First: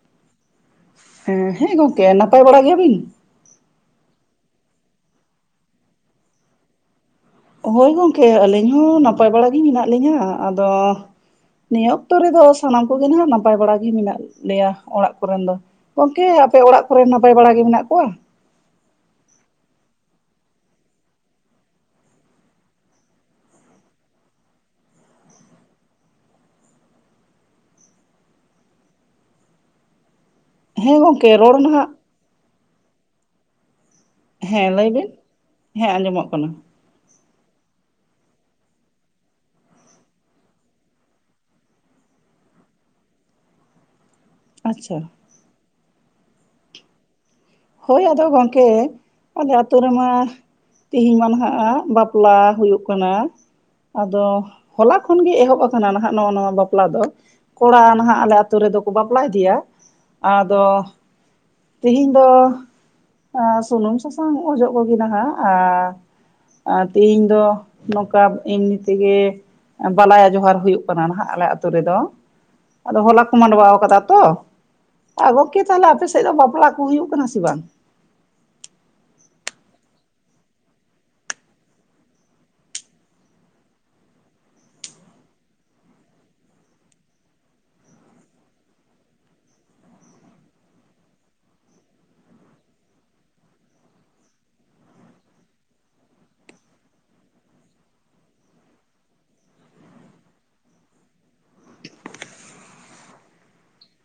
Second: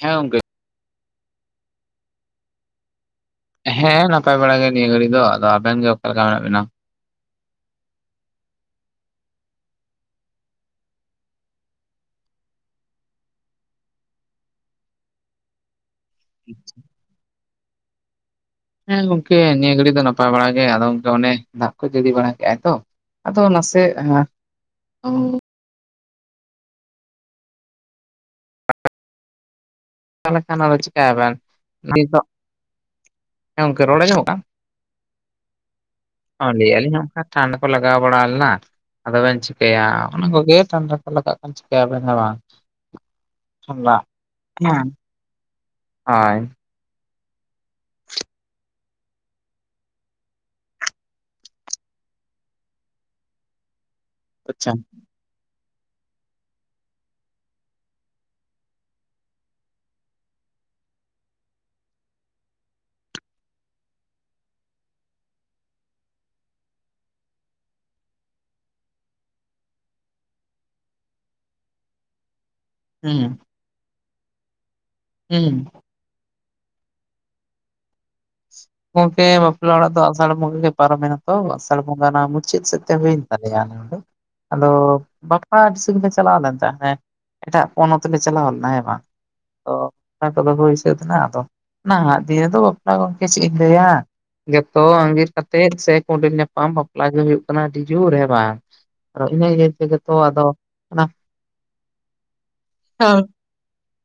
ᱦᱮᱸ ᱜᱚᱝᱠᱮ ᱦᱮᱸ ᱦᱮᱸ ᱜᱚᱝᱠᱮ ᱱᱟᱯᱟᱭ ᱵᱟᱲᱟᱜ ᱜᱮᱭᱟ ᱵᱤᱱ ᱦᱮᱸ ᱱᱟᱯᱟᱭ ᱵᱟᱲᱟ ᱜᱮᱭᱟ ᱱᱤᱭᱟᱹ ᱜᱷᱟᱹᱲᱤ ᱫᱚ ᱟᱫᱚ ᱟᱵᱮᱱ ᱜᱮ ᱚᱠᱟᱞᱮ ᱞᱮᱠᱟ ᱢᱮᱱᱟᱜ ᱵᱮᱱᱟ ᱦᱳᱭ ᱜᱚᱝᱠᱮ ᱟᱹᱞᱤᱧ ᱦᱚᱸ ᱱᱟᱯᱟᱭ ᱵᱟᱲᱟ ᱜᱮ ᱢᱮᱱᱟᱜ ᱞᱤᱧᱟᱹ ᱟᱫᱚ ᱱᱤᱭᱟᱹ ᱚᱠᱛᱚ ᱨᱮᱫᱚ ᱥᱟᱱᱟᱢ ᱠᱚᱜᱮ ᱱᱟᱜ ᱱᱟᱯᱟᱭ ᱵᱟᱲᱟ ᱜᱮ ᱢᱮᱱᱟᱜ ᱞᱮᱭᱟ ᱚᱲᱟᱜ ᱠᱚᱨᱮᱱ ᱫᱚ ᱜᱚᱝᱠᱮ ᱟᱯᱮ ᱚᱲᱟᱜ ᱠᱚᱨᱮ ᱱᱟᱯᱟᱭ ᱵᱟᱲᱟᱟᱜ ᱜᱮ ᱢᱮᱱᱟᱜ ᱠᱚᱣᱟ ᱦᱮᱸ ᱜᱚᱝᱠᱮ ᱱᱤᱭᱟᱹ ᱜᱷᱟᱹᱲᱤ ᱫᱚ ᱱᱟᱯᱟᱭ ᱵᱟᱲᱟ ᱜᱮ ᱟᱫᱚ ᱚᱱᱮ ᱫᱟᱜ ᱠᱚ ᱡᱟᱲᱤ ᱵᱟᱲᱟ ᱠᱮᱫᱟᱭ ᱛᱚ ᱟᱫᱚ ᱱᱟᱥᱮ ᱪᱞᱟᱠᱷᱟᱱᱟ ᱦᱮᱸ ᱜᱚᱝᱠᱮ ᱪᱤᱠᱵᱮᱱ ᱨᱚᱲ ᱱᱟᱦᱟᱜ ᱱ ᱫᱚ [inaudible] ᱸ ᱜᱚᱝᱠᱮ ᱨᱚᱲ ᱟᱸᱡᱚᱢᱚᱜ ᱠᱟᱱ ᱦᱮᱸ ᱞᱟᱹᱭ ᱵᱤᱱ ᱦᱮᱸ ᱟᱸᱡᱚᱢᱚᱜ ᱠᱟᱱᱟ ᱞᱟᱹᱭᱮᱜᱼᱟ ᱞᱤᱧ ᱦᱚᱸ ᱚᱱᱠᱟ ᱴᱰ [inaudible] ᱠᱚ ᱞᱟᱜᱟᱣ ᱵᱟᱲᱟᱞᱱᱟ ᱟᱫᱚ ᱵᱮᱱ ᱪᱤᱠᱟᱹᱭᱟ ᱚᱱᱟ ᱠᱚᱜᱮ ᱴ [inaudible] ᱞᱟᱜᱟᱜ ᱪᱤᱠᱟᱹᱭᱟᱵᱮᱱ ᱵᱟᱝ ᱪ [inaudible] ᱟᱪᱪᱷᱟ ᱦᱭ [inaudible] ᱦᱳᱭ ᱟᱫᱚ ᱜᱚᱢᱠᱮ ᱟᱞᱮ ᱟᱹᱛᱩᱳ ᱨᱮᱢᱟ ᱛᱮᱦᱤᱧ ᱢᱟ ᱱᱟᱦᱟᱜ ᱵᱟᱯᱞᱟ ᱦᱩᱭᱩᱜ ᱠᱟᱱᱟ ᱟᱫᱚ ᱟᱪᱪᱷᱟ ᱦᱚᱞᱟ ᱛᱚᱠᱷ ᱠᱷᱚᱱ ᱜᱮ ᱮᱦᱚᱵ ᱟᱠᱟᱱᱟ ᱱᱟᱦᱟᱜ ᱱᱚᱜᱼ ᱱᱚᱣᱟ ᱵᱟᱯᱞᱟ ᱫᱚ ᱠᱚᱲᱟ ᱱᱟᱦᱟᱜ ᱟᱞᱮ ᱟ ᱟᱹᱛᱩ ᱨᱮᱫᱚ ᱠᱚ ᱵᱟᱯᱞᱟ ᱤᱫᱤᱭᱟ ᱟᱫᱚ ᱛᱮᱦᱤᱧ ᱫᱚ ᱥᱩᱱᱩᱢ ᱥᱟᱥᱟᱝ ᱚᱡᱚᱜ ᱠᱚᱜᱮ ᱱᱟᱦᱟᱜ ᱟᱨ ᱟᱨ ᱛᱮᱦᱤᱧ ᱫᱚ ᱱᱚᱝᱠᱟ ᱮᱢᱱᱤ ᱛᱮᱜᱮ ᱵᱟᱞᱟᱭᱟ ᱡᱚᱦᱟᱨ ᱦᱩᱭᱩᱜ ᱠᱟᱱᱟ ᱱᱟᱦᱟᱜ ᱟᱞᱮ ᱟᱛᱳ ᱨᱮᱫᱚ ᱟᱫᱚ ᱦᱚᱞᱟ ᱦᱩᱸ ᱠᱚ ᱢᱟᱸᱰᱣᱟ ᱟᱠᱟᱫᱟ ᱛᱚ ᱦᱩᱸ ᱜᱚᱝᱠᱮ ᱛᱟᱦᱚᱞᱮ ᱟᱯᱮᱥᱮᱫ ᱫᱚ ᱵᱟᱯᱞᱟᱜ ᱠᱚ ᱦᱩᱭᱩᱜ ᱠᱟᱱᱟ ᱥᱮ ᱵᱟᱝ ᱜᱚᱢᱠᱮ ᱵᱟᱯᱞᱟ ᱚᱲᱟᱜ ᱫᱚ ᱟᱥᱟᱲ ᱵᱚᱸᱜᱟ ᱜᱮ ᱯᱟᱨᱚᱢᱮᱱᱟ ᱛᱚ ᱟᱥᱟᱲ ᱵᱚᱸᱜᱟ ᱚᱱᱟ ᱢᱩᱪᱟᱹᱫ ᱥᱮᱫ ᱛᱮ ᱦᱩᱭᱮᱱ ᱛᱟᱞᱮᱭᱟ ᱟᱫᱚ ᱵᱟᱯᱞᱟ ᱛᱮ ᱪᱟᱞᱟᱣ ᱞᱮᱱ ᱛᱟᱦᱮᱸ ᱦᱮᱸ [unintelligible] ᱮᱴᱟᱜ ᱯᱚᱱᱚᱛ ᱞᱮ ᱪᱟᱞᱟᱣ ᱞᱮᱱᱟ ᱦᱮ ᱵᱟᱝ ᱫᱚ ᱚᱱᱟ ᱠᱚᱫᱚ ᱦᱩᱭ ᱥᱟᱹᱛ ᱮᱱᱟ ᱟᱫᱚ ᱱᱟᱦᱟᱜ ᱫᱤᱱ ᱨᱮᱫᱚ ᱵᱟᱯᱞᱟ ᱜᱚᱢᱠᱮ ᱪᱮᱫ ᱤᱧ ᱞᱟᱹᱭᱟ ᱡᱚᱛᱚ ᱟᱸᱜᱤᱨ ᱠᱟᱛᱮᱜ ᱥᱮ ᱠᱩᱸᱰᱮᱞ ᱧᱟᱯᱟᱢ ᱵᱟᱯᱞᱟ ᱜᱮ ᱦᱩᱭᱩᱜ ᱠᱟᱱᱟ ᱟᱹᱰᱤ ᱡᱳᱨ ᱦᱮ ᱵᱟᱝ ᱟᱨ ᱤᱱᱟᱹ ᱤᱭᱟᱹ ᱛᱮᱜᱮ ᱛᱚ ᱟᱫᱚ ᱚᱱᱟ [unintelligible]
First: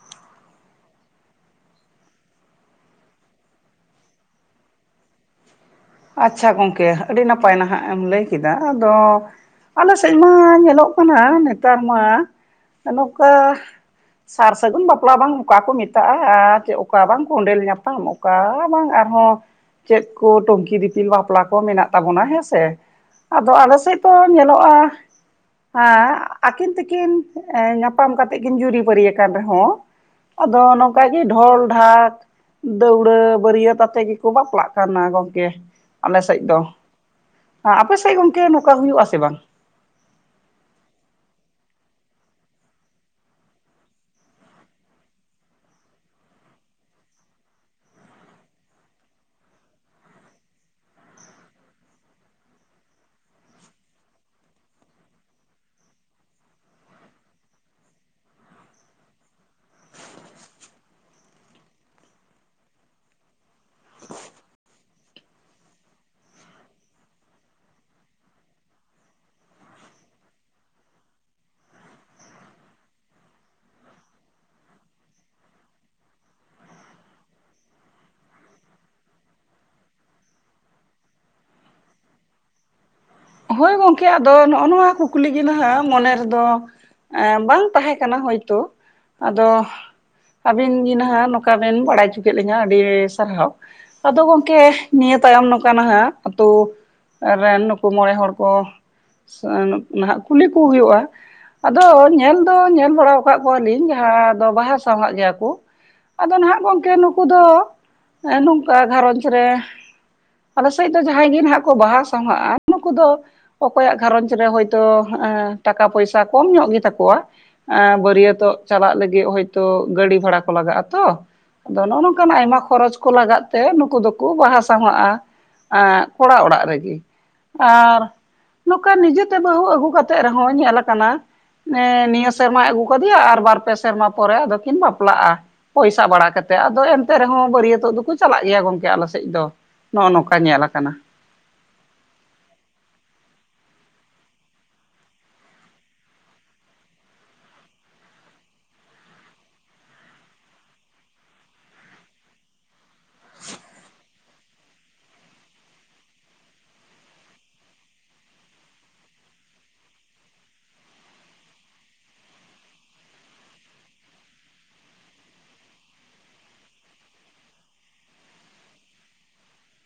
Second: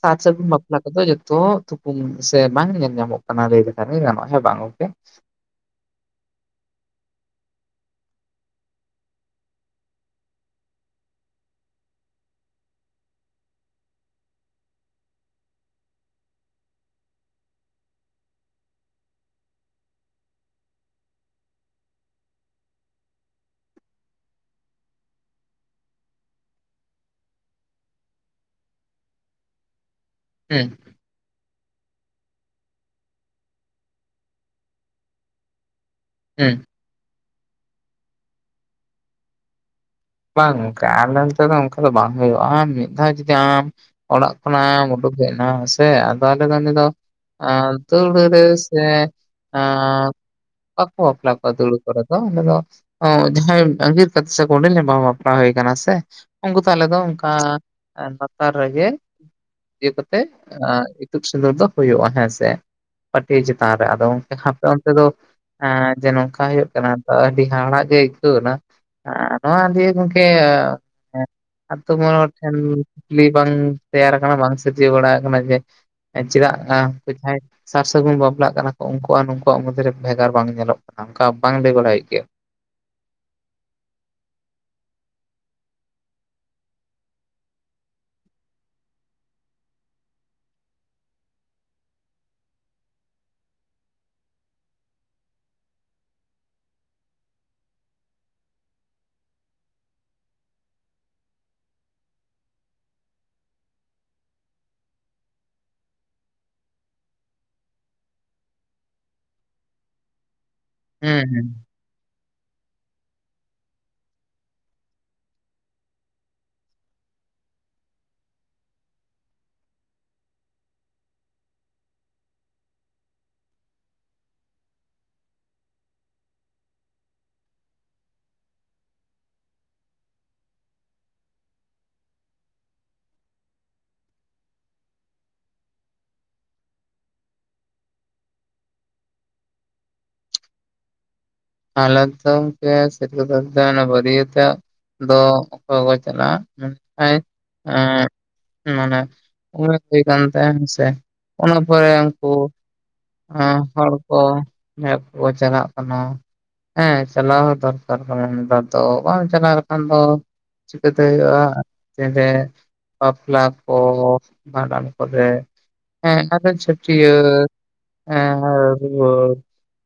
ᱥᱟᱨ ᱥᱟᱹᱜᱩᱱ ᱵᱟᱯᱞᱟ ᱠᱚᱫᱚ ᱡᱚᱛᱚ ᱛᱩᱠᱩᱢ ᱥᱮ ᱵᱟᱝ ᱧᱮᱞᱚᱜ-ᱟ ᱧᱟᱢᱚᱜ ᱠᱟᱱᱟ ᱞᱟᱹᱭ ᱞᱮᱠᱷᱟᱱᱤ ᱜᱟᱱᱚᱜ-ᱟ ᱦᱮᱸ ᱵᱟᱝ ᱜᱚᱝᱠᱮ ᱟᱪᱪᱷᱟ ᱜᱚᱝᱠᱮ ᱟᱹᱰᱤ ᱱᱟᱯᱟᱭ ᱱᱟᱦᱟᱜ ᱮᱢ ᱞᱟᱹᱭ ᱠᱮᱫᱟ ᱟᱫᱚ ᱟᱞᱮ ᱥᱮᱫ ᱢᱟ ᱧᱮᱞᱚᱜ ᱠᱟᱱᱟ ᱱᱮᱛᱟᱨ ᱢᱟ ᱱᱚᱝᱠᱟ ᱥᱟᱨ ᱥᱟᱹᱜᱩᱱ ᱵᱟᱯᱞᱟ ᱵᱟᱝ ᱚᱠᱟ ᱠᱚ ᱢᱮᱛᱟᱜ-ᱟ ᱟᱨ ᱚᱠᱟ ᱵᱟᱝ ᱠᱚᱸᱰᱮᱞ ᱧᱟᱯᱟᱢᱚᱜ ᱠᱟᱱᱟ ᱚᱱᱠᱟ ᱵᱟᱝ ᱟᱨᱦᱚᱸ ᱪᱮᱫ ᱠᱚ ᱴᱚ ᱠᱤᱫᱤ ᱫᱤᱯᱤᱞ ᱵᱟᱯᱞᱟ ᱠᱚ ᱢᱮᱱᱟᱜ ᱛᱟᱵᱚᱱᱟ ᱦᱮᱸᱥᱮ, ᱟᱫᱚ ᱟᱞᱮᱥᱮᱫ ᱫᱚ ᱧᱮᱞᱚᱜ-ᱟ ᱦᱮᱸ ᱟᱹᱠᱤᱱ ᱛᱤᱠᱤᱱ ᱧᱟᱯᱟᱢ ᱠᱟᱛᱮᱜ ᱠᱤᱱ ᱡᱩᱨᱤᱯᱟᱨᱤᱭᱟ ᱟᱠᱟᱱ ᱨᱮᱦᱚᱸ ᱟᱫᱚ ᱦᱩᱸ ᱚᱱᱠᱟ ᱜᱮ ᱰᱷᱚᱞ ᱰᱷᱟᱠ ᱫᱟᱹᱣᱲᱟᱹ ᱵᱟᱹᱨᱭᱟᱹᱛ ᱟᱛᱮ ᱜᱮᱠᱚ ᱵᱟᱯᱞᱟᱜ ᱠᱟᱱᱟ ᱜᱚᱝᱠᱮ ᱟᱞᱮ ᱥᱮᱫ ᱦᱩᱸ ᱫᱚ ᱟᱯᱮᱥᱮᱫ ᱜᱚᱝᱠᱮ ᱱᱚᱝᱠᱟ ᱦᱩᱭᱩᱜ ᱟᱥᱮ ᱵᱟᱝ ᱵᱟᱝ ᱚᱱᱠᱟ ᱟᱞᱮ ᱚᱱᱛᱮ ᱫᱚ ᱚᱱᱠᱟ ᱫᱚ ᱵᱟᱝ ᱦᱩᱭᱩᱜ-ᱟ ᱢᱤᱫ ᱫᱷᱟᱣ ᱡᱩᱫᱤ ᱟᱢ ᱚᱲᱟᱜ ᱠᱷᱚᱱᱟᱢ ᱩᱰᱩᱠ ᱦᱮᱡ ᱮᱱᱟ ᱥᱮ ᱟᱫᱚ ᱟᱞᱮ ᱫᱚ ᱩᱱᱤ ᱫᱚ ᱟᱨᱫᱚᱲ ᱨᱮ ᱥᱮ ᱟᱻ ᱵᱟᱠᱚ ᱵᱟᱯᱞᱟ ᱠᱚᱣᱟ ᱫᱟᱹᱣᱲᱟᱹ ᱠᱚᱨᱮ ᱫᱚ ᱡᱟᱦᱟᱸᱭ ᱟᱸᱜᱤᱨ ᱠᱟᱛᱮ ᱥᱮ ᱠᱚᱸᱰᱮᱞ ᱵᱟᱯᱞᱟ ᱦᱩᱭ ᱟᱠᱟᱱᱟ ᱥᱮ ᱩᱱᱠᱩ ᱛᱟᱦᱞᱮ ᱫᱚ ᱚᱱᱠᱟ ᱞᱟᱛᱟᱨ ᱨᱮᱜᱮ ᱤᱭᱟᱹ ᱠᱟᱛᱮ ᱤᱛᱩᱫ ᱥᱤᱸᱫᱩᱨ ᱫᱚ ᱦᱩᱭᱩᱜ-ᱟ ᱦᱮᱸ ᱥᱮ ᱯᱟᱹᱴᱤ ᱪᱮᱛᱟᱱ ᱨᱮ ᱟᱫᱚ ᱦᱟᱯᱮ ᱚᱱᱛᱮ ᱫᱚ ᱡᱮ ᱱᱚᱝᱠᱟ ᱦᱩᱭᱩᱜ ᱠᱟᱱᱟ ᱟᱹᱰᱤ ᱦᱟᱦᱟᱲᱟᱜ ᱜᱮ ᱟᱹᱭᱠᱟᱹᱣ ᱮᱱᱟ ᱱᱚᱣᱟ ᱫᱤᱭᱮ ᱜᱚᱝᱠᱮ ᱟᱹᱛᱩᱳ ᱢᱚᱬᱮ ᱦᱚᱲ ᱴᱷᱮᱱ ᱠᱩᱠᱞᱤ ᱵᱟᱝ ᱛᱮᱭᱟᱨᱟ ᱟᱠᱟᱱᱟ ᱵᱟᱝ ᱥᱤᱨᱡᱟᱹᱣ ᱵᱟᱲᱟ ᱟᱠᱟᱱᱟ ᱡᱮ ᱪᱮᱫᱟᱜ-ᱟ [unintelligible] ᱥᱟᱨ ᱥᱟᱹᱜᱩᱱ ᱵᱟᱯᱞᱟᱜ ᱠᱟᱱᱟ ᱠᱚ ᱩᱱᱠᱩᱣᱟᱜ ᱱᱩᱠᱩᱣᱟᱜ ᱢᱚᱫᱽᱫᱮᱨᱮ ᱵᱷᱮᱜᱟᱨ ᱵᱟᱝ ᱧᱮᱞᱚᱜ ᱠᱟᱱᱟ ᱚᱱᱠᱟ ᱵᱟᱝ ᱞᱟᱹᱭ ᱵᱟᱲᱟᱭ ᱦᱩᱭᱩᱜ ᱜᱮᱭᱟ ᱦᱳᱭ ᱜᱚᱝᱠᱮ ᱟᱫᱚ ᱱᱚᱜ-ᱚ ᱱᱚᱣᱟ ᱠᱩᱠᱞᱤ ᱜᱮ ᱱᱟᱦᱟᱜ ᱢᱚᱱᱮ ᱨᱮᱫᱚ ᱮ ᱵᱟᱝ ᱛᱟᱦᱮᱸ ᱠᱟᱱᱟ ᱦᱳᱭᱛᱳ ᱟᱫᱚ ᱟᱵᱤᱱ ᱜᱮ ᱱᱟᱦᱟᱜ ᱱᱚᱝᱠᱟ ᱵᱤᱱ ᱵᱟᱲᱟᱭ ᱦᱚᱪᱚ ᱠᱮᱫ ᱞᱤᱧᱟᱹ ᱟᱹᱰᱤ ᱥᱟᱨᱦᱟᱣ ᱟᱫᱚ ᱜᱚᱝᱠᱮ ᱱᱤᱭᱟᱹ ᱛᱟᱭᱚᱢ ᱱᱚᱝᱠᱟ ᱦᱟᱜ ᱟᱛᱳ ᱨᱮᱱ ᱱᱩᱠᱩ ᱢᱚᱬᱮ ᱦᱚᱲ ᱠᱚ ᱱᱟᱦᱟᱜ ᱠᱩᱞᱤ ᱠᱚ ᱦᱩᱭᱩᱜ-ᱟ ᱟᱫᱚ ᱧᱮᱞ ᱫᱚ ᱧᱮᱞ ᱵᱟᱲᱟ ᱟᱠᱟᱫ ᱠᱚᱣᱟᱞᱤᱧ ᱡᱟᱦᱟᱸ ᱫᱚ ᱵᱟᱦᱟ ᱥᱟᱦᱟᱜ ᱜᱮᱭᱟ ᱠᱚ ᱟᱫᱚ ᱱᱟᱦᱟᱜ ᱜᱚᱝᱠᱮ ᱱᱩᱠᱩ ᱫᱚ ᱱᱚᱝᱠᱟ ᱜᱷᱟᱨᱚᱡᱽ ᱨᱮ ᱟᱞᱮᱥᱮᱫ ᱫᱚ ᱦᱩᱸ ᱡᱟᱦᱟᱸᱭ ᱜᱮ ᱦᱩᱸ ᱱᱟᱦᱟᱜ ᱠᱚ ᱵᱟᱦᱟ ᱥᱟᱦᱟᱜ-ᱟ ᱱᱩᱠᱩ ᱫᱚ ᱚᱠᱚᱭᱟᱜ ᱜᱷᱟᱨᱚᱧᱡᱽ ᱨᱮ ᱦᱚᱭᱛᱳ ᱴᱟᱠᱟ ᱯᱚᱭᱥᱟ ᱠᱚᱢ ᱧᱚᱜ ᱜᱮᱛᱟᱠᱚᱣᱟ ᱵᱟᱹᱨᱭᱟᱹᱛᱚᱜ ᱪᱟᱞᱟᱜ ᱞᱟᱹᱜᱤᱫ ᱦᱳᱭᱛᱳ ᱜᱟᱹᱰᱤ ᱵᱷᱟᱲᱟ ᱠᱚ ᱞᱟᱜᱟᱜ ᱟᱛᱚ ᱟᱫᱚ ᱱᱚᱜ-ᱚ ᱱᱚᱝᱠᱟᱱ ᱟᱭᱢᱟ ᱠᱷᱚᱨᱚᱪ ᱠᱚ ᱞᱟᱜᱟᱜ ᱛᱮ ᱱᱩᱠᱩ ᱫᱚᱠᱚ ᱵᱟᱦᱟ ᱥᱟᱦᱟᱜ-ᱟ ᱠᱚᱲᱟ ᱚᱲᱟᱜ ᱨᱮᱜᱮ ᱟᱨ ᱱᱚᱝᱠᱟ ᱱᱤᱡᱮᱛᱮ ᱵᱟᱹᱦᱩ ᱟᱹᱜᱩ ᱠᱟᱛᱮᱜ ᱨᱮᱦᱚᱸ ᱧᱮᱞ ᱟᱠᱟᱱᱟ ᱱᱤᱭᱟᱹ ᱥᱮᱨᱢᱟᱭ ᱟᱹᱜᱩ ᱠᱟᱫᱮᱭᱟ ᱟᱨ ᱵᱟᱨ ᱯᱮ ᱥᱮᱨᱢᱟ ᱯᱚᱨᱮ ᱟᱫᱚᱠᱤᱱ ᱵᱟᱯᱞᱟᱜ-ᱟ ᱯᱚᱭᱥᱟ ᱵᱟᱲᱟ ᱠᱟᱛᱮᱫ ᱟᱫᱚ ᱮᱱᱛᱮ ᱨᱮᱦᱚᱸ ᱵᱟᱹᱨᱭᱟᱹᱛᱚᱜ ᱫᱚᱠᱚ ᱪᱟᱞᱟᱜ ᱜᱮᱭᱟ ᱜᱚᱝᱠᱮ ᱟᱞᱮ ᱥᱮᱫ ᱫᱚ ᱱᱚᱜ-ᱚ ᱱᱚᱝᱠᱟ ᱧᱮᱞ ᱟᱠᱟᱱᱟ ᱟᱞᱮ ᱫᱚ ᱜᱟᱝᱠᱮ [unintelligible] ᱵᱟᱹᱨᱭᱟᱹᱛᱚᱜ ᱫᱚ ᱚᱠᱚᱭᱠᱚ ᱪᱟᱞᱟᱜ-ᱟ ᱢᱮᱱᱠᱷᱟᱱ ᱮᱻᱜ ᱢᱟᱱᱮ ᱩᱢᱮᱨ ᱦᱩᱭ ᱠᱟᱱ ᱛᱟᱭ ᱦᱮᱸᱥᱮ ᱚᱱᱟ ᱯᱚᱨᱮ ᱩᱱᱠᱩ ᱦᱟᱸ ᱦᱚᱲ ᱠᱚ ᱦᱮᱠᱚ ᱪᱟᱞᱟᱜ ᱠᱟᱱᱟ ᱦᱮᱸ ᱪᱟᱞᱟᱣ ᱦᱚᱸ ᱫᱚᱨᱠᱟᱨ ᱠᱟᱱᱟ ᱱᱮᱛᱟᱨ ᱫᱚ ᱵᱟᱝ ᱪᱟᱞᱟᱣ ᱞᱮᱠᱷᱟᱱ ᱫᱚ ᱪᱤᱠᱟᱹᱛᱮ ᱦᱩᱭᱩᱜᱼᱟ ᱵᱟᱯᱞᱟ ᱠᱚ ᱵᱷᱟᱸᱰᱟᱱ ᱠᱚᱨᱮ ᱦᱮᱸ ᱟᱨ ᱪᱷᱟᱹᱴᱭᱟᱹᱨ ᱦᱮᱸ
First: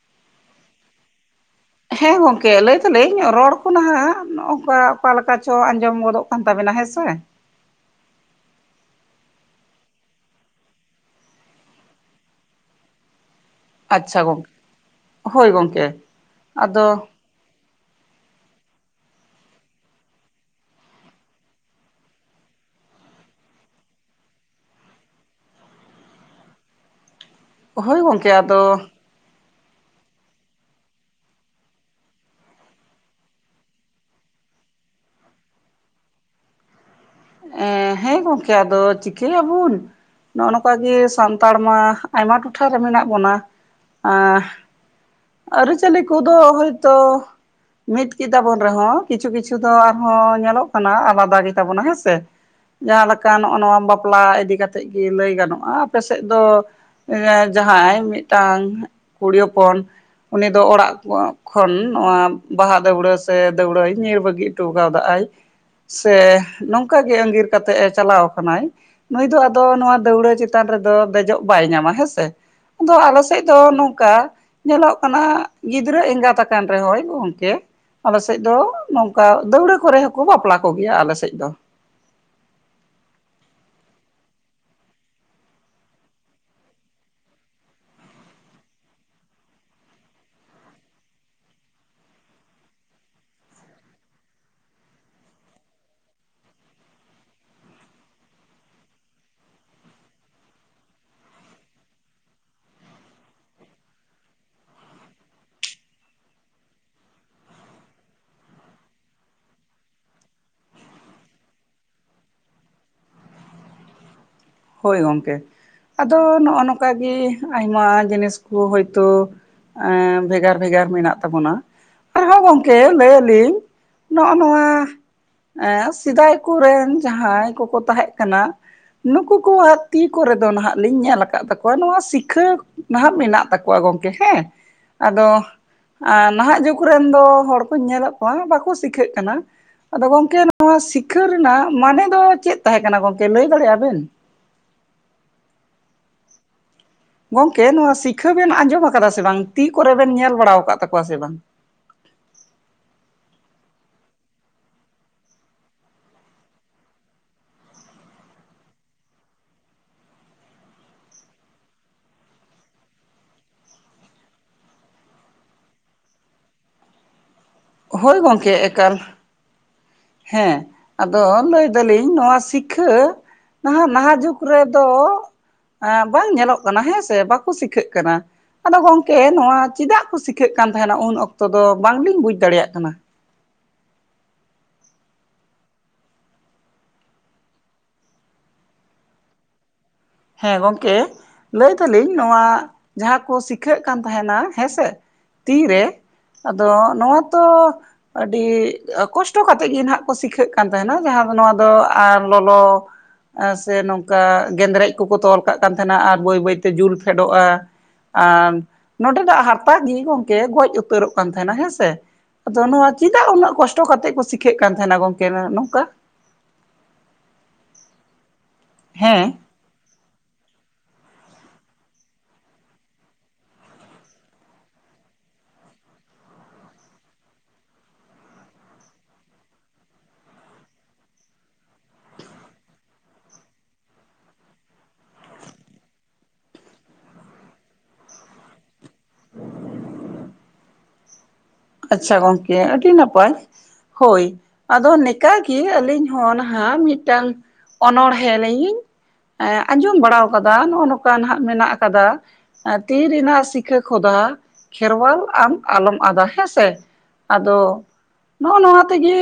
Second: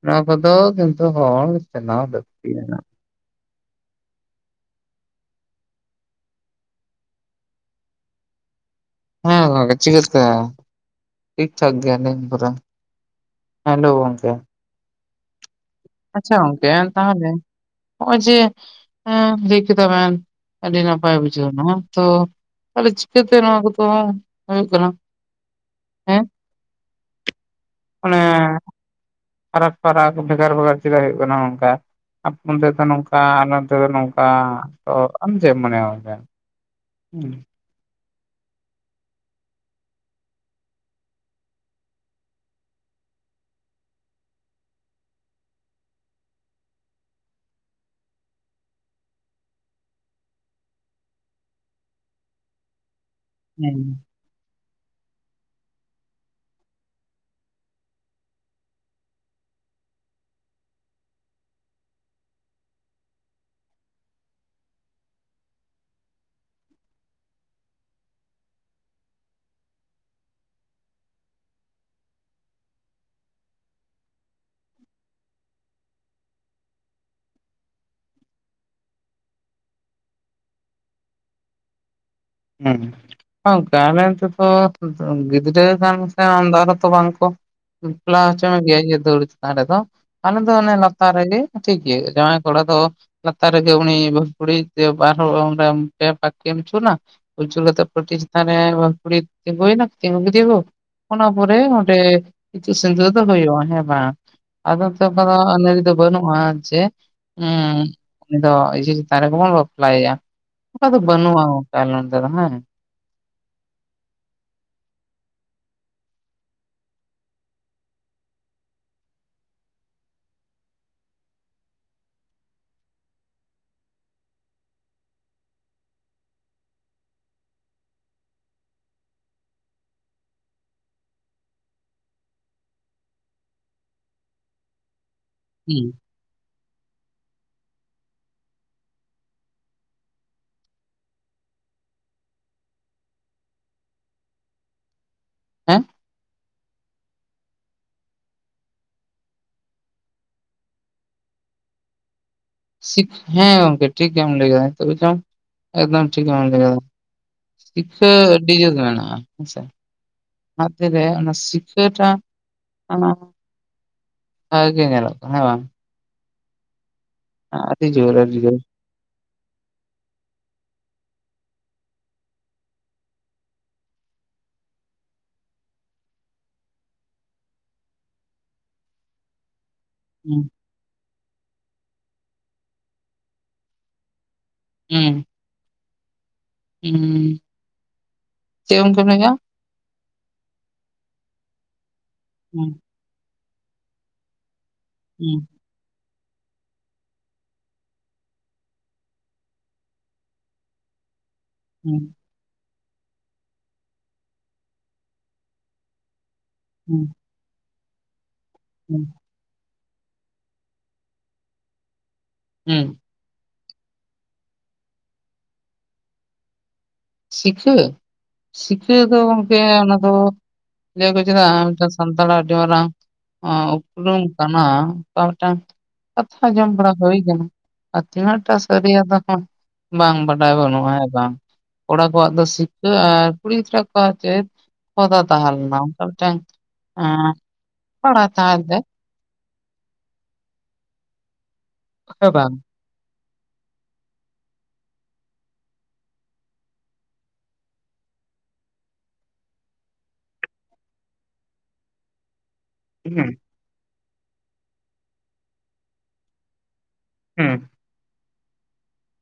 ᱱᱚᱣᱟ ᱠᱚᱫᱚ ᱠᱤᱱᱛᱩ ᱦᱚᱲ ᱪᱟᱞᱟᱣ ᱦᱮᱸ ᱜᱚᱝᱠᱮ ᱞᱟᱹᱭ ᱞᱟᱹᱠᱛᱤᱭᱟᱱᱟ ᱫᱟᱞᱤᱧ ᱨᱚᱲ ᱚᱱᱟᱦᱟᱜ ᱱᱚᱜᱝᱠᱟ ᱚᱠᱟ ᱞᱮᱠᱟ ᱪᱚ ᱟᱸᱡᱚᱢ ᱜᱚᱫᱚᱜ ᱠᱟᱱ ᱛᱟᱵᱮᱱᱟ ᱦᱮᱸ ᱥᱮᱼ ᱦᱮᱸ ᱜᱚᱝᱠᱮ ᱪᱤᱠᱛᱮ ᱴᱷᱤᱠ ᱴᱷᱟᱠ ᱜᱮ [unintelligible] ᱟᱪᱪᱷᱟ ᱜᱚᱝᱠᱮ ᱦᱳᱭ ᱜᱚᱝᱠᱮ ᱟᱪᱪᱷᱟ ᱜᱚᱝᱠᱮ ᱟᱫᱚ ᱛᱟᱦᱮᱞᱮ ᱱᱚᱜ-ᱚᱭ ᱡᱮ ᱦᱮᱸ ᱦᱨᱤᱠᱮᱫᱟᱵᱮᱱ ᱟᱹᱰᱤ ᱱᱟᱯᱟᱭ ᱵᱩᱡᱷᱟᱹᱣᱮᱱᱟ ᱦᱮᱸ ᱛᱚ ᱛᱟᱦᱞᱮ ᱪᱤᱠᱟᱹᱛᱮ ᱱᱚᱣᱟ ᱠᱚᱫᱚ ᱦᱩᱭᱩᱜ ᱠᱟᱱᱟ ᱦᱮᱸ ᱦᱚᱭ ᱚᱱᱮ ᱜᱚᱝᱠᱮ ᱟᱫᱚ ᱯᱷᱟᱨᱟᱠ ᱯᱷᱟᱨᱟᱠ ᱵᱷᱮᱜᱟᱨ ᱵᱷᱮᱜᱟᱨ ᱪᱮᱠᱟ ᱦᱩᱭᱩᱜ ᱠᱟᱱᱟ ᱱᱟᱝᱠᱟ ᱟᱯᱚᱱ ᱛᱮᱫᱚ ᱱᱚᱝᱠᱟ ᱟᱨ ᱱᱚᱛᱮ ᱫᱚ ᱱᱚᱝᱠᱟ ᱛᱚ ᱟᱢ ᱪᱮᱫ ᱮᱢ ᱢᱚᱱᱮ ᱣᱮᱫᱟ ᱦᱩᱸ ᱮᱼᱼ ᱦᱮᱸ ᱜᱚᱝᱠᱮ ᱟᱫᱚ ᱪᱤᱠᱟᱹᱭᱟᱹᱵᱩᱱ ᱱᱚᱜᱼᱚ ᱱᱚᱝᱠᱟᱟᱜᱮ ᱥᱟᱱᱛᱟᱲ ᱢᱟ ᱟᱭᱢᱟ ᱴᱚᱴᱷᱟᱨᱮ ᱢᱮᱱᱟᱜ ᱵᱚᱱᱟ ᱟᱼᱼ ᱟᱹᱨᱤ-ᱪᱟᱹᱞᱤ ᱠᱩᱫᱚ ᱦᱚᱭᱛᱚ ᱢᱤᱫ ᱠᱮᱫᱟᱵᱚᱱ ᱨᱮᱦᱚᱸ ᱠᱤᱪᱷᱩ ᱠᱤᱪᱷᱩ ᱫᱚ ᱟᱨᱦᱚᱸ ᱧᱮᱞᱚᱜ ᱠᱟᱱᱟ ᱟᱞᱟᱫᱟ ᱜᱮ ᱛᱟᱵᱚᱱᱟ ᱦᱮᱸᱥᱮ ᱛᱮ ᱡᱟᱦᱟᱸ ᱞᱮᱠᱟ ᱦᱮᱸ ᱱᱚᱜ-ᱱᱚᱣᱟ ᱵᱟᱯᱞᱟ ᱤᱫᱤ ᱠᱟᱛᱮᱜ ᱜᱮ ᱞᱟᱹᱭ ᱜᱟᱱᱚᱜ-ᱟ ᱟᱯᱮ ᱥᱮᱫ ᱫᱚ ᱨᱮᱸ ᱡᱟᱦᱟᱸᱭ ᱢᱤᱫᱴᱟᱝ ᱠᱩᱲᱤ ᱦᱚᱯᱚᱱ ᱩᱱᱤ ᱫᱚ ᱚᱲᱟᱜ ᱠᱩᱣᱟᱸᱜ ᱠᱷᱚᱱ ᱱᱚᱣᱟ ᱵᱟᱦᱟ ᱫᱟᱹᱣᱲᱟᱹ ᱥᱮ ᱫᱟᱹᱣᱲᱟᱹᱭ ᱧᱤᱨ ᱵᱟᱹᱜᱤ ᱴᱩᱣᱠᱟᱣᱫᱟ-ᱟᱭ ᱥᱮ ᱱᱚᱝᱠᱟ ᱜᱮ ᱟᱸᱜᱤᱨ ᱠᱟᱛᱮᱜ ᱮ ᱪᱟᱞᱟᱣ ᱟᱠᱟᱱᱟᱭ ᱱᱩᱭ ᱫᱚ ᱟᱫᱚ ᱱᱚᱣᱟ ᱫᱟᱹᱣᱲᱟᱹ ᱪᱮᱛᱟᱱ ᱨᱮᱫᱚ ᱫᱮᱡᱚᱜ ᱵᱟᱭ ᱧᱟᱢᱟ ᱦᱮᱸᱥᱮ ᱟᱫᱚ ᱟᱞᱮ ᱥᱮᱫ ᱫᱚ ᱱᱚᱝᱠᱟ ᱧᱮᱞᱚᱜ ᱠᱟᱱᱟ ᱜᱤᱫᱽᱨᱟᱹ ᱮᱸᱜᱟᱛ ᱟᱠᱟᱱ ᱨᱮᱦᱚᱸᱭ ᱜᱚᱝᱠᱮ ᱟᱞᱮᱥᱮᱫ ᱫᱚ ᱱᱚᱝᱠᱟ ᱫᱟᱹᱣᱲᱟᱹ ᱠᱚᱨᱮ ᱦᱚᱸᱠᱚ ᱵᱟᱯᱞᱟ ᱠᱚᱜᱮᱭᱟ ᱟᱞᱮᱥᱮᱫ ᱫᱚ ᱦᱩᱸ ᱜᱚᱝᱠᱮ ᱟᱞᱮ ᱮᱱ ᱛᱮ ᱫᱚ ᱫᱚ ᱜᱤᱫᱽᱨᱟᱹ ᱠᱟᱱ ᱥᱮ ᱟᱢ ᱫᱚ ᱟᱨᱦᱚᱸ ᱛᱚ ᱵᱟᱝᱠᱚ ᱵᱟᱯᱞᱟ ᱦᱚᱪᱟ ᱢᱮᱜᱮᱭᱟᱭ ᱤᱭᱟᱹ ᱫᱟᱹᱣᱨᱟᱹ ᱪᱮᱛᱟᱱ ᱨᱮᱫᱚ ᱟᱞᱮ ᱫᱚ ᱚᱱᱮ ᱞᱟᱛᱟ ᱨᱮᱜᱮ ᱴᱷᱤᱠ ᱜᱮ ᱡᱟᱶᱟᱭ ᱠᱚᱲᱟ ᱫᱚ ᱞᱟᱛᱟᱨ ᱨᱮᱜᱮ ᱩᱱᱤ ᱵᱟᱹᱦᱩ ᱠᱩᱲᱤᱭᱤᱡ ᱛᱮ ᱵᱟᱨ ᱦᱚᱲ ᱩᱱ ᱨᱮ ᱯᱮ ᱯᱟᱠ ᱠᱤᱱ ᱟᱪᱩᱨᱱᱟ ᱾ ᱚᱪᱩᱨ ᱠᱟᱛᱮ ᱯᱟᱴᱭᱹᱪᱮᱛᱟᱱ ᱨᱮ ᱵᱟᱹᱦᱩ ᱠᱩᱲᱤ ᱛᱤᱜᱩᱭᱱᱟ ᱪᱮ ᱛᱤᱸᱜᱩ ᱠᱤᱫᱤᱠᱚ ᱚᱱᱟ ᱯᱚᱨᱮ ᱚᱸᱰᱮ ᱤᱛᱩᱫ-ᱥᱤᱸᱫᱩᱨ ᱫᱚ ᱦᱩᱭᱩᱜ-ᱟ ᱦᱮᱸ ᱵᱟᱝ ᱟᱫᱚ ᱛᱚ ᱯᱟᱨᱟ ᱟᱞᱮ ᱥᱮᱫ ᱫᱚ ᱵᱟᱹᱱᱩᱜ-ᱟ ᱪᱮ [unintelligible] ᱩᱱᱤᱫᱚ ᱤᱡᱤ ᱪᱮᱛᱟᱱ ᱨᱮᱜᱮᱵᱚᱱ ᱵᱟᱯᱞᱟᱭᱭᱟ ᱚᱱᱠᱟ ᱫᱚ ᱵᱟᱹᱱᱩᱜ-ᱟ ᱜᱚᱝᱠᱮ ᱟᱞᱚᱱ ᱨᱟᱦᱟᱸᱭ ᱦᱚᱭ ᱜᱚᱝᱠᱮ ᱟᱫᱚ ᱱᱚᱜ-ᱚ ᱱᱚᱝᱠᱟ ᱜᱮ ᱟᱭᱢᱟ ᱡᱤᱱᱤᱥ ᱠᱚ ᱦᱚᱭᱛᱚ ᱮᱸᱻ ᱵᱷᱮᱜᱟᱨ ᱵᱷᱮᱜᱟᱨ ᱢᱮᱱᱟᱜ ᱛᱟᱵᱚᱱᱟ ᱟᱨᱦᱚᱸ ᱜᱚᱝᱠᱮ ᱞᱟᱹᱭᱟᱹᱞᱤᱧ ᱱᱚᱜᱼᱱᱚᱣᱟ ᱮᱸ ᱥᱮᱫᱟᱭ ᱠᱩᱨᱮᱱ ᱡᱟᱦᱟᱸᱭ ᱠᱚᱠᱚ ᱛᱟᱦᱮᱸᱜ ᱠᱟᱱᱟ ᱱᱩᱠᱩ ᱩᱱᱠᱩᱣᱟᱜ ᱛᱤ ᱠᱚᱨᱮ ᱫᱚ ᱱᱟᱦᱟᱜ ᱞᱤᱧ ᱧᱮᱞ ᱟᱠᱟᱫ ᱛᱟᱠᱚᱣᱟ ᱱᱚᱣᱟ ᱥᱤᱠᱷᱟᱹ ᱱᱟᱦᱟᱜ ᱢᱮᱱᱟᱜ ᱛᱟᱠᱚᱣᱟ ᱜᱚᱝᱠᱮ ᱦᱮᱸ ᱟᱫᱚ ᱦᱩᱸ ᱟ ᱱᱟᱦᱟᱜ ᱡᱩᱜᱽ ᱨᱮᱱ ᱫᱚ ᱦᱚᱲ ᱠᱩᱧ ᱧᱮᱞᱮᱫ ᱠᱚᱣᱟ ᱵᱟᱠᱚ ᱥᱤᱠᱷᱟᱹᱜ ᱠᱟᱱᱟ ᱟᱫᱚ ᱜᱚᱝᱠᱮ ᱱᱚᱣᱟ ᱥᱤᱠᱷᱟᱹ ᱨᱮᱱᱟᱜ ᱢᱟᱱᱮ ᱫᱚ ᱪᱮᱫ ᱛᱟᱦᱮᱸ ᱠᱟᱱᱟ ᱜᱚᱝᱠᱮ ᱞᱟᱹᱭ ᱫᱟᱲᱮᱭᱟᱜ-ᱟ ᱵᱤᱱ ᱦᱮᱸ ᱜᱚᱝᱠᱮ ᱱᱚᱣᱟ ᱥᱤᱠᱷᱟᱹ ᱵᱤᱱ ᱟᱸᱡᱚᱢ ᱟᱠᱟᱫᱟ ᱥᱮ ᱵᱟᱝ ᱛᱤ ᱠᱚᱨᱮ ᱵᱤᱱ ᱧᱮᱞ ᱵᱟᱲᱟ ᱣᱟᱠᱟᱫ ᱛᱟᱠᱚᱣᱟ ᱥᱮ ᱵᱟᱝ ᱥᱤᱠ ᱦᱮᱸ ᱜᱚᱝᱠᱮ ᱴᱷᱤᱠ ᱜᱮᱢ ᱞᱟᱹᱭ ᱠᱮᱫᱟ ᱱᱤᱛᱚᱜ ᱜᱮᱪᱚᱝ ᱮᱠᱫᱚᱢ ᱴᱷᱤᱠ ᱜᱮᱢ ᱞᱟᱹᱭ ᱠᱮᱫᱟ᱾ ᱛᱤᱠᱥᱟᱹ [unintelligible] ᱟᱹᱰᱤ ᱡᱩᱨ ᱜᱮ ᱢᱮᱱᱟᱜ-ᱟ ᱦᱮᱸ ᱥᱮ ᱱᱷᱟᱜ [unintelligible] ᱛᱮᱨᱮ ᱚᱱᱟ ᱥᱤᱠᱷᱟᱹ ᱴᱟ ᱟᱱᱟ ᱵᱷᱟᱹᱜᱤ ᱜᱮ ᱧᱮᱞᱚᱜ ᱠᱟᱱᱟ ᱦᱮᱸ ᱵᱟᱝ ᱟᱹᱰᱤ ᱡᱳᱨ ᱦᱚᱭ ᱟᱹᱰᱤ ᱜᱚᱝᱠᱮ ᱡᱳᱨ ᱮᱠᱟᱞ ᱦᱮᱸ ᱟᱫᱚ ᱞᱟᱹᱭ ᱮᱫᱟᱞᱤᱧ ᱱᱚᱣᱟ ᱥᱤᱠᱷᱟᱹ ᱱᱟᱦᱟᱜ ᱱᱟᱦᱟᱜ ᱡᱩᱜᱽ ᱨᱮᱫᱚ ᱟᱸ ᱵᱟᱝ ᱧᱮᱞᱚᱜ ᱠᱟᱱᱟ ᱦᱮᱸ ᱥᱮ ᱵᱟᱠᱚ ᱥᱤᱠᱷᱟᱹᱜ ᱠᱟᱱᱟ ᱟᱫᱚ ᱜᱚᱝᱠᱮ ᱱᱚᱣᱟ᱾ ᱪᱮᱫᱟᱜ? ᱦᱩᱸ ᱥᱤᱠᱷᱟᱹᱜ ᱠᱟᱱ ᱛᱟᱦᱮᱱᱟ ᱩᱱ ᱚᱠᱛᱚ ᱫᱚ ᱵᱟᱝᱞᱤᱧ ᱵᱩᱡᱽ ᱫᱟᱲᱮᱭᱟᱜ ᱠᱟᱱᱟ᱾ ᱦᱮᱸ ᱦᱩᱸ ᱪᱮᱫ ᱜᱚᱢᱠᱮ ᱢᱮᱱᱮᱜ-ᱟ? ᱦᱮᱸ ᱜᱚᱝᱠᱮ ᱞᱟᱹᱭ ᱫᱟᱞᱤᱧ ᱱᱚᱣᱟ ᱦᱩᱸ ᱡᱟᱦᱟᱸ ᱠᱚ ᱥᱤᱠᱷᱟᱹᱜ ᱠᱟᱱ ᱛᱟᱦᱮᱱᱟ ᱦᱮᱸᱥᱮ ᱦᱩᱸ ᱛᱤ ᱨᱮ ᱟᱫᱚ ᱱᱚᱣᱟ ᱛᱚ ᱟᱹᱰᱤ ᱠᱚᱥᱴᱚ ᱠᱟᱛᱮᱫ ᱜᱮ ᱱᱟᱦᱟᱜ ᱠᱚ ᱥᱤᱠᱷᱟᱹᱜ ᱠᱟᱱ ᱛᱟᱦᱮᱱᱟ ᱡᱟᱦᱟᱸ ᱫᱚ ᱱᱚᱣᱟ ᱦᱩᱸ ᱟᱨ ᱞᱚᱞᱚ ᱥᱮ ᱱᱚᱝᱠᱟ ᱜᱮᱸᱫᱽᱨᱮᱡ ᱠᱚᱠᱚ ᱛᱚᱞ ᱠᱟᱜ ᱠᱟᱱ ᱛᱟᱦᱮᱱᱟ ᱟᱨ ᱵᱟᱹᱭ ᱵᱟᱹᱭᱛᱮ ᱡᱩᱞ ᱦᱩᱸ ᱯᱷᱮᱰᱚᱜᱼᱟ ᱟᱨ ᱦᱩᱸ ᱱᱚᱰᱮᱱᱟᱜ ᱦᱟᱨ ᱛᱟ ᱜᱮ ᱜᱚᱝᱠᱮ ᱜᱚᱡ ᱩᱛᱟᱹᱨᱚᱜ ᱠᱟᱱᱟ ᱛᱟᱦᱮᱱᱟ ᱦᱮᱸᱥᱮ ᱟᱫᱚ ᱦᱩᱸ ᱱᱚᱣᱟ ᱪᱮ ᱛᱟ ᱩᱱᱟᱹᱜ ᱠᱚᱥᱴᱚ ᱠᱟᱛᱮᱜ ᱠᱚ ᱥᱤᱠᱷᱟᱹᱜ ᱠᱟᱱ ᱛᱟᱦᱮᱱᱟ ᱜᱚᱝᱠᱮ ᱱᱚᱝᱠᱟ? ᱥᱤᱸᱠᱷᱟᱹ ᱥᱤᱠᱷᱟᱹ ᱫᱚ ᱦᱮᱸ ᱜᱚᱝᱠᱮ ᱚᱱᱟ ᱫᱚ ᱞᱟᱹᱭ ᱟᱠᱚ ᱪᱮᱛᱟ ᱥᱟᱱᱛᱟᱲ ᱟᱹᱰᱤ ᱢᱟᱨᱟᱝ ᱩᱯᱨᱩᱢ ᱠᱟᱱᱟ ᱚᱱᱠᱟ ᱢᱤᱫᱴᱟᱝ ᱠᱟᱛᱷᱟ ᱡᱚᱢ ᱵᱟᱲᱟ ᱦᱩᱭ ᱠᱟᱱᱟ᱾ ᱛᱤᱱᱟᱜ ᱴᱟᱜ ᱥᱚᱨᱟᱹᱨᱭᱟ ᱫᱚ ᱦᱟᱜ ᱵᱟᱝ ᱵᱟᱰᱟᱭ ᱵᱟᱹᱱᱩᱜᱼᱟ ᱦᱮᱸ ᱵᱟᱝ᱾ ᱠᱚᱲᱟ ᱠᱚᱣᱟᱜ ᱫᱚ ᱥᱤᱠᱷᱟᱹ ᱟᱨ ᱠᱩᱲᱤ ᱜᱤᱫᱽᱨᱟᱹ ᱠᱚᱣᱟᱜ ᱪᱮᱫ ᱠᱚᱫᱟ ᱛᱟᱦᱮᱸ ᱞᱮᱱᱟ ᱚᱱᱠᱟ ᱢᱤᱫᱴᱟᱝ ᱚ ᱠᱚᱲᱟᱭ ᱛᱟᱦᱮᱱ ᱛᱮ ᱟᱪᱪᱷᱟ ᱦᱮᱸ ᱵᱟᱝ ᱜᱚᱝᱠᱮ ᱟᱹᱰᱤ ᱱᱟᱯᱟᱭ ᱦᱳᱭ ᱟᱫᱚ ᱱᱮᱠᱟᱜᱮ ᱟᱹᱞᱤᱧ ᱦᱚᱸ ᱱᱟᱦᱟᱜ ᱢᱤᱫᱴᱟᱝ ᱚᱱᱚᱬᱦᱮᱸ ᱞᱤᱧ ᱮ ᱟᱸᱡᱚᱢ ᱵᱟᱲᱟ ᱠᱟᱫᱟ ᱱᱚᱜᱼᱚ ᱱᱚᱝᱠᱟ ᱦᱟᱸᱜ ᱢᱮᱱᱟᱜ ᱠᱟᱫᱟ᱾ ᱛᱤ ᱦᱩᱸ ᱨᱮᱱᱟᱜ ᱥᱤᱠᱷᱟᱹ ᱠᱷᱚᱫᱟ ᱠᱷᱮᱨᱣᱟᱞ ᱟᱢ ᱟᱞᱚᱢ ᱟᱫᱟ ᱦᱮᱸᱥᱮ ᱟᱫᱚ ᱦᱩᱸ ᱱᱚᱜᱼᱚ ᱱᱚᱣᱟ ᱛᱮᱜᱮ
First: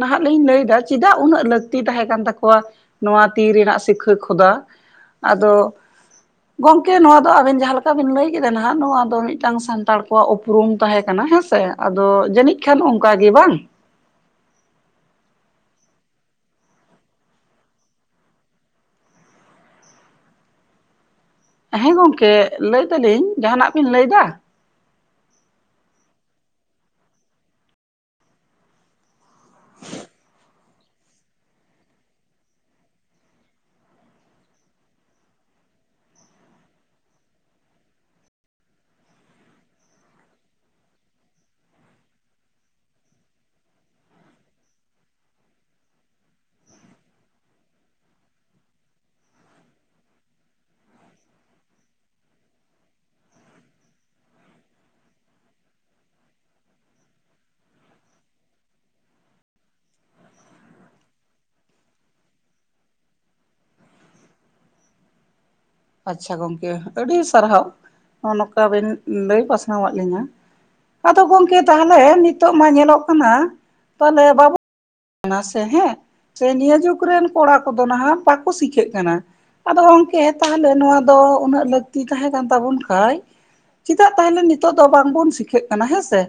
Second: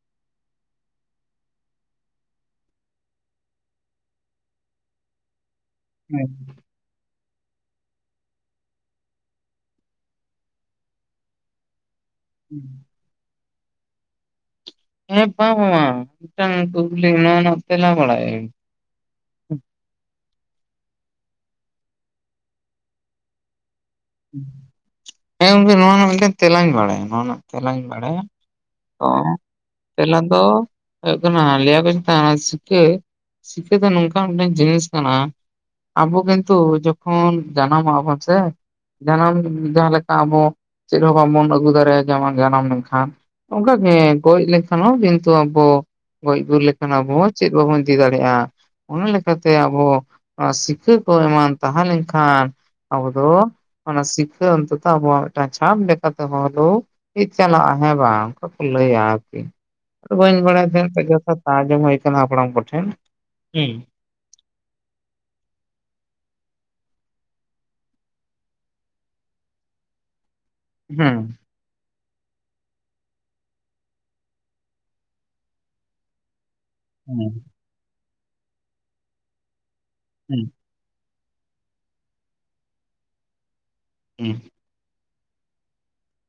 ᱱᱟᱦᱟᱜ ᱞᱤᱧ ᱞᱟᱹᱭᱫᱟ ᱪᱮᱫᱟᱜ ᱩᱱᱟᱹᱜ ᱞᱟᱹᱠᱛᱤ ᱛᱟᱦᱮᱸ ᱠᱟᱱ ᱛᱟᱠᱚᱣᱟ᱾ ᱱᱚᱣᱟ ᱛᱤ ᱨᱮᱱᱟᱜ ᱥᱤᱠᱷᱟᱹ ᱠᱷᱚᱫᱟ ᱟᱫᱚ ᱦᱮᱸ ᱜᱚᱝᱠᱮ ᱱᱚᱣᱟ ᱫᱚ ᱟᱵᱤᱱ ᱡᱟᱦᱟᱸ ᱞᱮᱠᱟ ᱵᱤᱱ ᱞᱟᱹᱭ ᱠᱮᱫᱟ ᱱᱟᱦᱟᱜ ᱱᱚᱣᱟ ᱫᱚ ᱢᱤᱫᱴᱟᱝ ᱥᱟᱱᱛᱟᱲ ᱠᱚᱣᱟᱜ ᱩᱯᱨᱩᱢ ᱛᱟᱦᱮᱸ ᱠᱟᱱᱟ ᱦᱮᱸᱥᱮ ᱟᱫᱚ ᱡᱟᱹᱱᱤᱡ ᱦᱩᱸ ᱠᱷᱟᱱ ᱚᱱᱠᱟ ᱜᱮ ᱵᱟᱝ ᱦᱮᱸ ᱯᱟ ᱯᱟᱲᱟᱝ ᱢᱤᱫᱴᱟᱝ ᱠᱩᱠᱞᱤ [unintelligible] ᱦᱮᱸ ᱜᱚᱝᱠᱮ ᱞᱟᱹᱭ ᱫᱟᱞᱤᱧ ᱡᱟᱦᱟᱸᱱᱟᱜ ᱵᱤᱱ ᱞᱟᱹᱭ ᱮᱫᱟ᱾ ᱦᱮᱸ ᱜᱚᱝᱠᱮ ᱱᱚᱣᱟ ᱨᱮᱱᱟᱜ ᱢᱤᱫᱴᱮᱱ ᱛᱮᱞᱟᱧ ᱵᱟᱲᱟᱭᱟ ᱱᱚᱣᱟ ᱨᱮᱱᱟᱜ ᱛᱮᱞᱟᱧ ᱵᱟᱲᱟᱭᱟ᱾ ᱚ ᱛᱮᱞᱟ ᱫᱚ ᱦᱩᱭᱩᱜ ᱠᱟᱱᱟ ᱞᱟᱹᱭ ᱵᱮᱱ ᱛᱟᱦᱮᱜ-ᱟ ᱥᱤᱠᱷᱟᱹ ᱥᱤᱠᱟᱹ ᱠᱚ ᱱᱚᱝᱠᱟᱱ ᱢᱤᱫᱴᱮᱱ ᱡᱤᱱᱤᱥ ᱠᱟᱱᱟ᱾ ᱟᱵᱚ ᱠᱤᱱᱛᱩ ᱡᱚᱠᱷᱚᱱ ᱡᱟᱱᱟᱢᱚᱜᱽ ᱟᱵᱚᱱ ᱥᱮ ᱡᱟᱱᱟᱢ ᱡᱟᱦᱟᱸ ᱞᱮᱠᱟ ᱟᱵᱚ ᱪᱮᱫ ᱦᱚᱸ ᱵᱟᱝᱵᱚᱱ ᱟᱹᱜᱩ ᱫᱟᱲᱮᱭᱟᱜᱼᱟ ᱡᱮ ᱡᱟᱱᱟᱢ ᱞᱮᱝᱠᱷᱟᱱ ᱚᱝᱠᱟᱜᱮ ᱜᱚᱡ ᱞᱮᱠᱷᱟᱱ ᱦᱚᱸ ᱠᱤᱱᱛᱩ ᱟᱵᱚ ᱜᱚᱡ ᱜᱩᱨ ᱞᱮᱠᱷᱟᱱ ᱟᱵᱚ ᱪᱮᱫ ᱵᱟᱵᱚᱱ ᱤᱫᱤ ᱫᱟᱲᱮᱭᱟᱜᱼᱟ᱾ ᱚᱱᱟ ᱞᱮᱠᱟᱛᱮ ᱟᱵᱚ ᱱᱚᱣᱟ ᱥᱤᱠᱷᱟᱹ ᱠᱚ ᱮᱢᱟᱱ ᱛᱟᱦᱮᱸ ᱞᱮᱱᱠᱷᱟᱱ ᱟᱵᱚ ᱫᱚ ᱚᱱᱟ ᱥᱤᱠᱷᱟᱹ ᱚᱱᱛᱚᱛᱚ ᱟᱵᱚᱣᱟᱜ ᱢᱤᱫᱴᱟᱱ ᱪᱷᱟᱯ ᱞᱮᱠᱟᱛᱮ ᱦᱚᱲ ᱫᱚ ᱪᱟᱞᱟᱜᱼᱟ ᱦᱮᱸ ᱵᱟᱝ ᱚᱱᱠᱟ ᱠᱚ ᱞᱟᱹᱭᱟ ᱟᱨ ᱠᱤ ᱟᱫᱚ ᱵᱟᱹᱧ ᱵᱟᱲᱟᱭ ᱛᱟᱦᱮᱫ ᱡᱷᱟ ᱟᱡᱚᱢ ᱦᱩᱭ ᱠᱟᱱᱟ ᱦᱟᱯᱲᱟᱢ ᱠᱚᱴᱷᱮᱱ ᱦᱮᱸ ᱟᱪᱪᱷᱟ ᱜᱚᱝᱠᱮ ᱟᱹᱰᱤ ᱥᱟᱨᱦᱟᱣ ᱱᱚᱜ ᱱᱚᱝᱠᱟ ᱵᱤᱱ ᱞᱟᱹᱭ ᱯᱟᱥᱱᱟᱣ ᱟᱫ ᱞᱤᱧᱟᱹ ᱟᱫᱚ ᱦᱩᱸ ᱜᱚᱝᱠᱮ ᱛᱟᱦᱚᱞᱮ ᱱᱤᱛᱚᱜ ᱢᱟ ᱧᱮᱞᱚᱜ ᱠᱟᱱᱟ ᱛᱟᱦᱞᱮ ᱵᱟᱵᱩ ᱥᱮ ᱦᱮᱸ ᱥᱮ ᱱᱤᱭᱟᱹ ᱡᱩᱜᱽ ᱠᱚ ᱦᱩᱸ ᱨᱮᱱ ᱠᱚᱲᱟ ᱠᱚᱫᱚ ᱱᱟᱦᱟᱜ ᱵᱟᱠᱚ ᱥᱤᱠᱷᱟᱹᱜ ᱠᱟᱱᱟ ᱟᱫᱚ ᱜᱚᱢᱠᱮ ᱛᱟᱦᱚᱞᱮ ᱱᱚᱣᱟ ᱫᱚ ᱩᱱᱟᱹᱜ ᱞᱟᱹᱠᱛᱤ ᱛᱟᱦᱮᱸ ᱠᱟᱱ ᱛᱟᱵᱚᱱ ᱠᱷᱟᱡ ᱪᱮᱫᱟᱜ ᱦᱩᱸ ᱛᱟᱦᱚᱞᱮ ᱱᱤᱛ ᱤᱛᱚᱜ ᱫᱚ ᱵᱟᱝᱵᱚᱱ ᱥᱤᱠᱷᱟᱹᱜ ᱠᱟᱱᱟ ᱦᱮᱸ ᱥᱮ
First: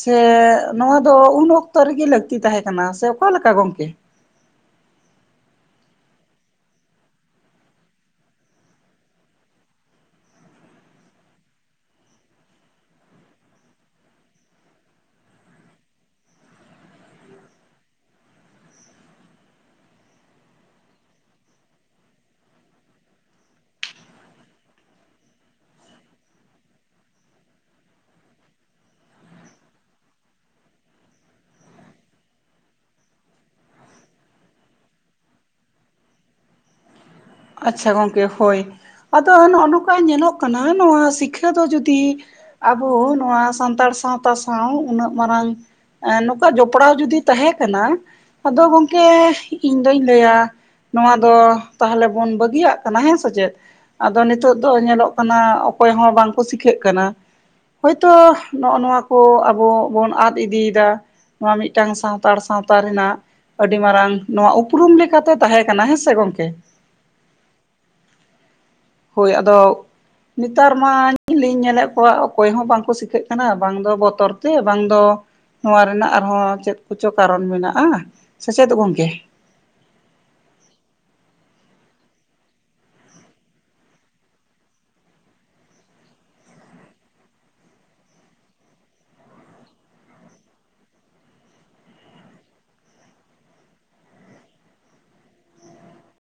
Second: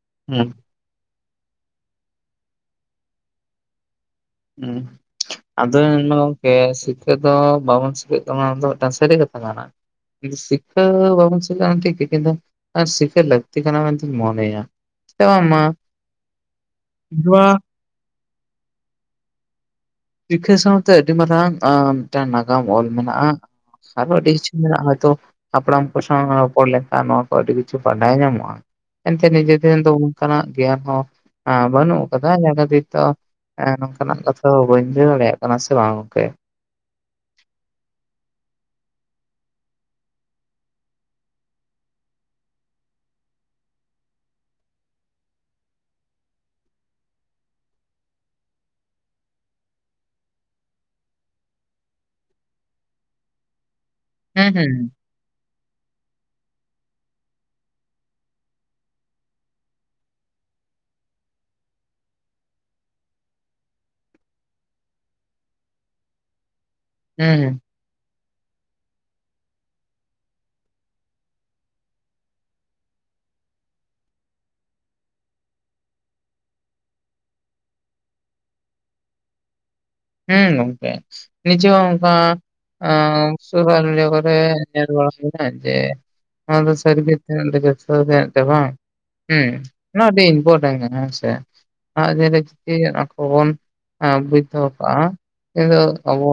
ᱥᱮ ᱦᱩᱸ ᱱᱚᱣᱟ ᱫᱚ ᱩᱱ ᱚᱠᱛᱚ ᱨᱤᱜᱤ ᱞᱟᱹᱠᱛᱤ ᱛᱟᱦᱮᱸ ᱠᱟᱱᱟ ᱥᱮ ᱚᱠᱟᱞᱮᱠᱟ ᱜᱚᱝᱠᱮ ᱦᱩᱸ ᱟᱫᱚ ᱧᱮᱞᱢᱮ ᱜᱚᱝᱠᱮ ᱥᱤᱠᱷᱠᱟᱹ ᱫᱚ ᱵᱟᱵᱚᱱ ᱥᱤᱠᱟᱹᱜ ᱠᱟᱱᱟ ᱫᱚ ᱢᱤᱫᱴᱟᱝ ᱥᱟᱹᱨᱤ ᱠᱟᱛᱷᱟ ᱠᱟᱱᱟ ᱥᱤᱠᱷᱟᱹ ᱵᱟᱵᱚᱱ ᱥᱤᱠᱟ ᱴᱷᱤᱠ ᱜᱤ ᱠᱤᱱᱛᱩ ᱟᱨ ᱥᱤᱠᱷᱟᱹ ᱞᱟᱹᱠᱛᱤ ᱠᱟᱱᱟ ᱢᱮᱱᱛᱤᱧ ᱢᱚᱱᱮᱭᱟ [unintelligible] ᱨᱤᱠᱷᱟᱹ ᱥᱟᱶᱛᱮ ᱟᱹᱰᱤ ᱢᱟᱨᱟᱝ ᱟ ᱢᱤᱫᱴᱟ ᱱᱟᱜᱟᱢ ᱚᱞ ᱢᱮᱱᱟᱜᱼᱟ ᱟᱨᱚ ᱟᱹᱰᱤ ᱠᱤᱪᱷᱩ ᱢᱮᱱᱟᱜ-ᱟ ᱦᱚᱭᱛᱚ ᱦᱟᱯᱲᱟᱢ ᱠᱚ ᱥᱟᱶ ᱨᱚᱯᱚᱲ ᱞᱮᱠᱷᱟᱱ ᱱᱚᱣᱟ ᱠᱚ ᱟᱹᱰᱤ ᱠᱤᱪᱷᱩ ᱵᱟᱰᱟᱭ ᱧᱟᱢᱚᱜᱼᱟ ᱮᱱᱛᱮ ᱱᱤᱡᱮ ᱴᱷᱮᱱ ᱫᱚ ᱚᱝᱠᱟᱱᱟᱜ ᱜᱮᱭᱟᱱ ᱦᱚ ᱵᱟᱹᱱᱩᱜ ᱟᱠᱟᱫᱟ ᱡᱟᱸᱦᱟ ᱠᱷᱛᱤᱨ ᱛᱚ ᱦᱮᱸ ᱱᱚᱝᱠᱟᱱᱟᱜ ᱠᱟᱛᱷᱟ ᱫᱚ ᱵᱟᱹᱧ ᱞᱟᱹᱭ ᱫᱟᱲᱮᱭᱟᱜ ᱠᱟᱱᱟ ᱥᱮ ᱵᱟᱝ ᱜᱚᱝᱠᱮ ᱟᱪᱪᱷᱟ ᱜᱚᱝᱠᱮ ᱦᱳᱭ ᱟᱫᱚ ᱱᱚᱜ ᱱᱚᱝᱠᱟ ᱧᱮᱞᱚᱜ ᱠᱟᱱᱟ ᱱᱚᱣᱟ ᱥᱤᱠᱷᱟᱹ ᱫᱚ ᱡᱩᱫᱤ ᱟᱵᱚ ᱱᱚᱣᱟ ᱥᱟᱱᱛᱟᱲ ᱥᱟᱶᱛᱟ ᱥᱟᱶ ᱩᱱᱟᱹᱜ ᱢᱟᱨᱟᱝ ᱮᱸ ᱱᱚᱠᱟ ᱡᱚᱯᱲᱟᱣ ᱡᱚᱫᱤ ᱛᱟᱦᱮ ᱠᱟᱱᱟ ᱟᱫᱚ ᱜᱚᱝᱠᱮ ᱤᱧ ᱫᱩᱧ ᱞᱟᱹᱭᱟ ᱱᱚᱣᱟ ᱫᱚ ᱛᱟᱦᱞᱮ ᱵᱚᱱ ᱵᱟᱹᱜᱤᱭᱟᱜ ᱠᱟᱱᱟ ᱦᱮᱸ ᱥᱮ ᱪᱮᱫ ᱟᱫᱚ ᱦᱩᱸ ᱱᱤᱛᱚᱜ ᱫᱚ ᱦᱩᱸ ᱧᱮᱞᱚᱜ ᱠᱟᱱᱟ ᱚᱠᱚᱭ ᱦᱚᱸ ᱵᱟᱝᱠᱚ ᱥᱤᱠᱷᱟᱹᱜ ᱠᱟᱱᱟ ᱦᱳᱭᱛᱳ ᱱᱚᱜᱼᱚ ᱱᱚᱣᱟ ᱠᱚ ᱟᱵᱚ ᱵᱚᱱ ᱟᱫ ᱤᱫᱤᱭᱮᱫᱟ ᱱᱚᱣᱟ ᱢᱤᱫᱴᱟᱝ ᱥᱟᱣᱛᱟᱲ ᱥᱟᱶᱛᱟ ᱨᱮᱱᱟᱜ ᱟᱹᱰᱤ ᱢᱟᱨᱟᱝ ᱱᱚᱣᱟ ᱩᱯᱨᱩᱢ ᱞᱤᱠᱟᱛᱮ ᱛᱟᱦᱮᱸ ᱠᱟᱱᱟ ᱦᱮᱸ ᱥᱮ ᱜᱚᱝᱠᱮ ᱦᱮᱸ ᱦᱮᱸ ᱦᱳᱭ ᱟᱫᱚ ᱱᱮᱛᱟᱨ ᱢᱟ [inaudible] ᱞᱤᱧ ᱧᱮᱞᱮᱫ ᱠᱚᱣᱟ ᱚᱠᱚᱭ ᱦᱚᱸ ᱵᱟᱝᱠᱚ ᱥᱤᱠᱷᱟᱹᱜ ᱠᱟᱱᱟ ᱵᱟᱝ ᱫᱚ ᱵᱚᱛᱚᱨ ᱛᱮ ᱵᱟᱝ ᱫᱚ ᱱᱚᱣᱟ ᱨᱮᱱᱟᱜ ᱟᱨᱦᱚᱸ ᱪᱮᱫ ᱠᱚᱪᱚ ᱠᱟᱨᱚᱱ ᱢᱮᱱᱟᱜᱼᱟ ᱥᱮ ᱪᱮᱫ ᱜᱚᱝᱠᱮ ᱦᱩᱸ ᱱᱚᱝᱠᱮ ᱱᱤᱡ ᱚᱝᱠᱟ [unintelligible] ᱠᱚᱨᱮ ᱧᱮᱞ ᱵᱟᱲᱟ ᱦᱩᱭ ᱱᱟ ᱪᱮ ᱚᱱᱟᱫᱚ ᱥᱟᱹᱨᱤᱜᱮ [unintelligible] ᱵᱮᱥ ᱛᱚ ᱨᱮ ᱛᱟᱦᱮᱜ ᱠᱟᱱᱟ ᱵᱟ ᱦᱩᱸ ᱱᱚᱣᱟ ᱟᱹᱰᱤ ᱵᱚ ᱛᱟᱦᱮ ᱠᱟᱱᱟ ᱦᱮᱸ ᱥᱮ ᱟᱫᱷᱟ ᱫᱤᱱ ᱨᱮ ᱪᱤᱠᱟᱹᱭ ᱦᱩᱭᱩᱜ-ᱟ ᱟᱠᱚ ᱵᱚᱱ ᱵᱩᱡ ᱫᱚᱦᱚᱠᱟᱜ-ᱟ ᱱᱤᱛᱚᱜ ᱟᱵᱚ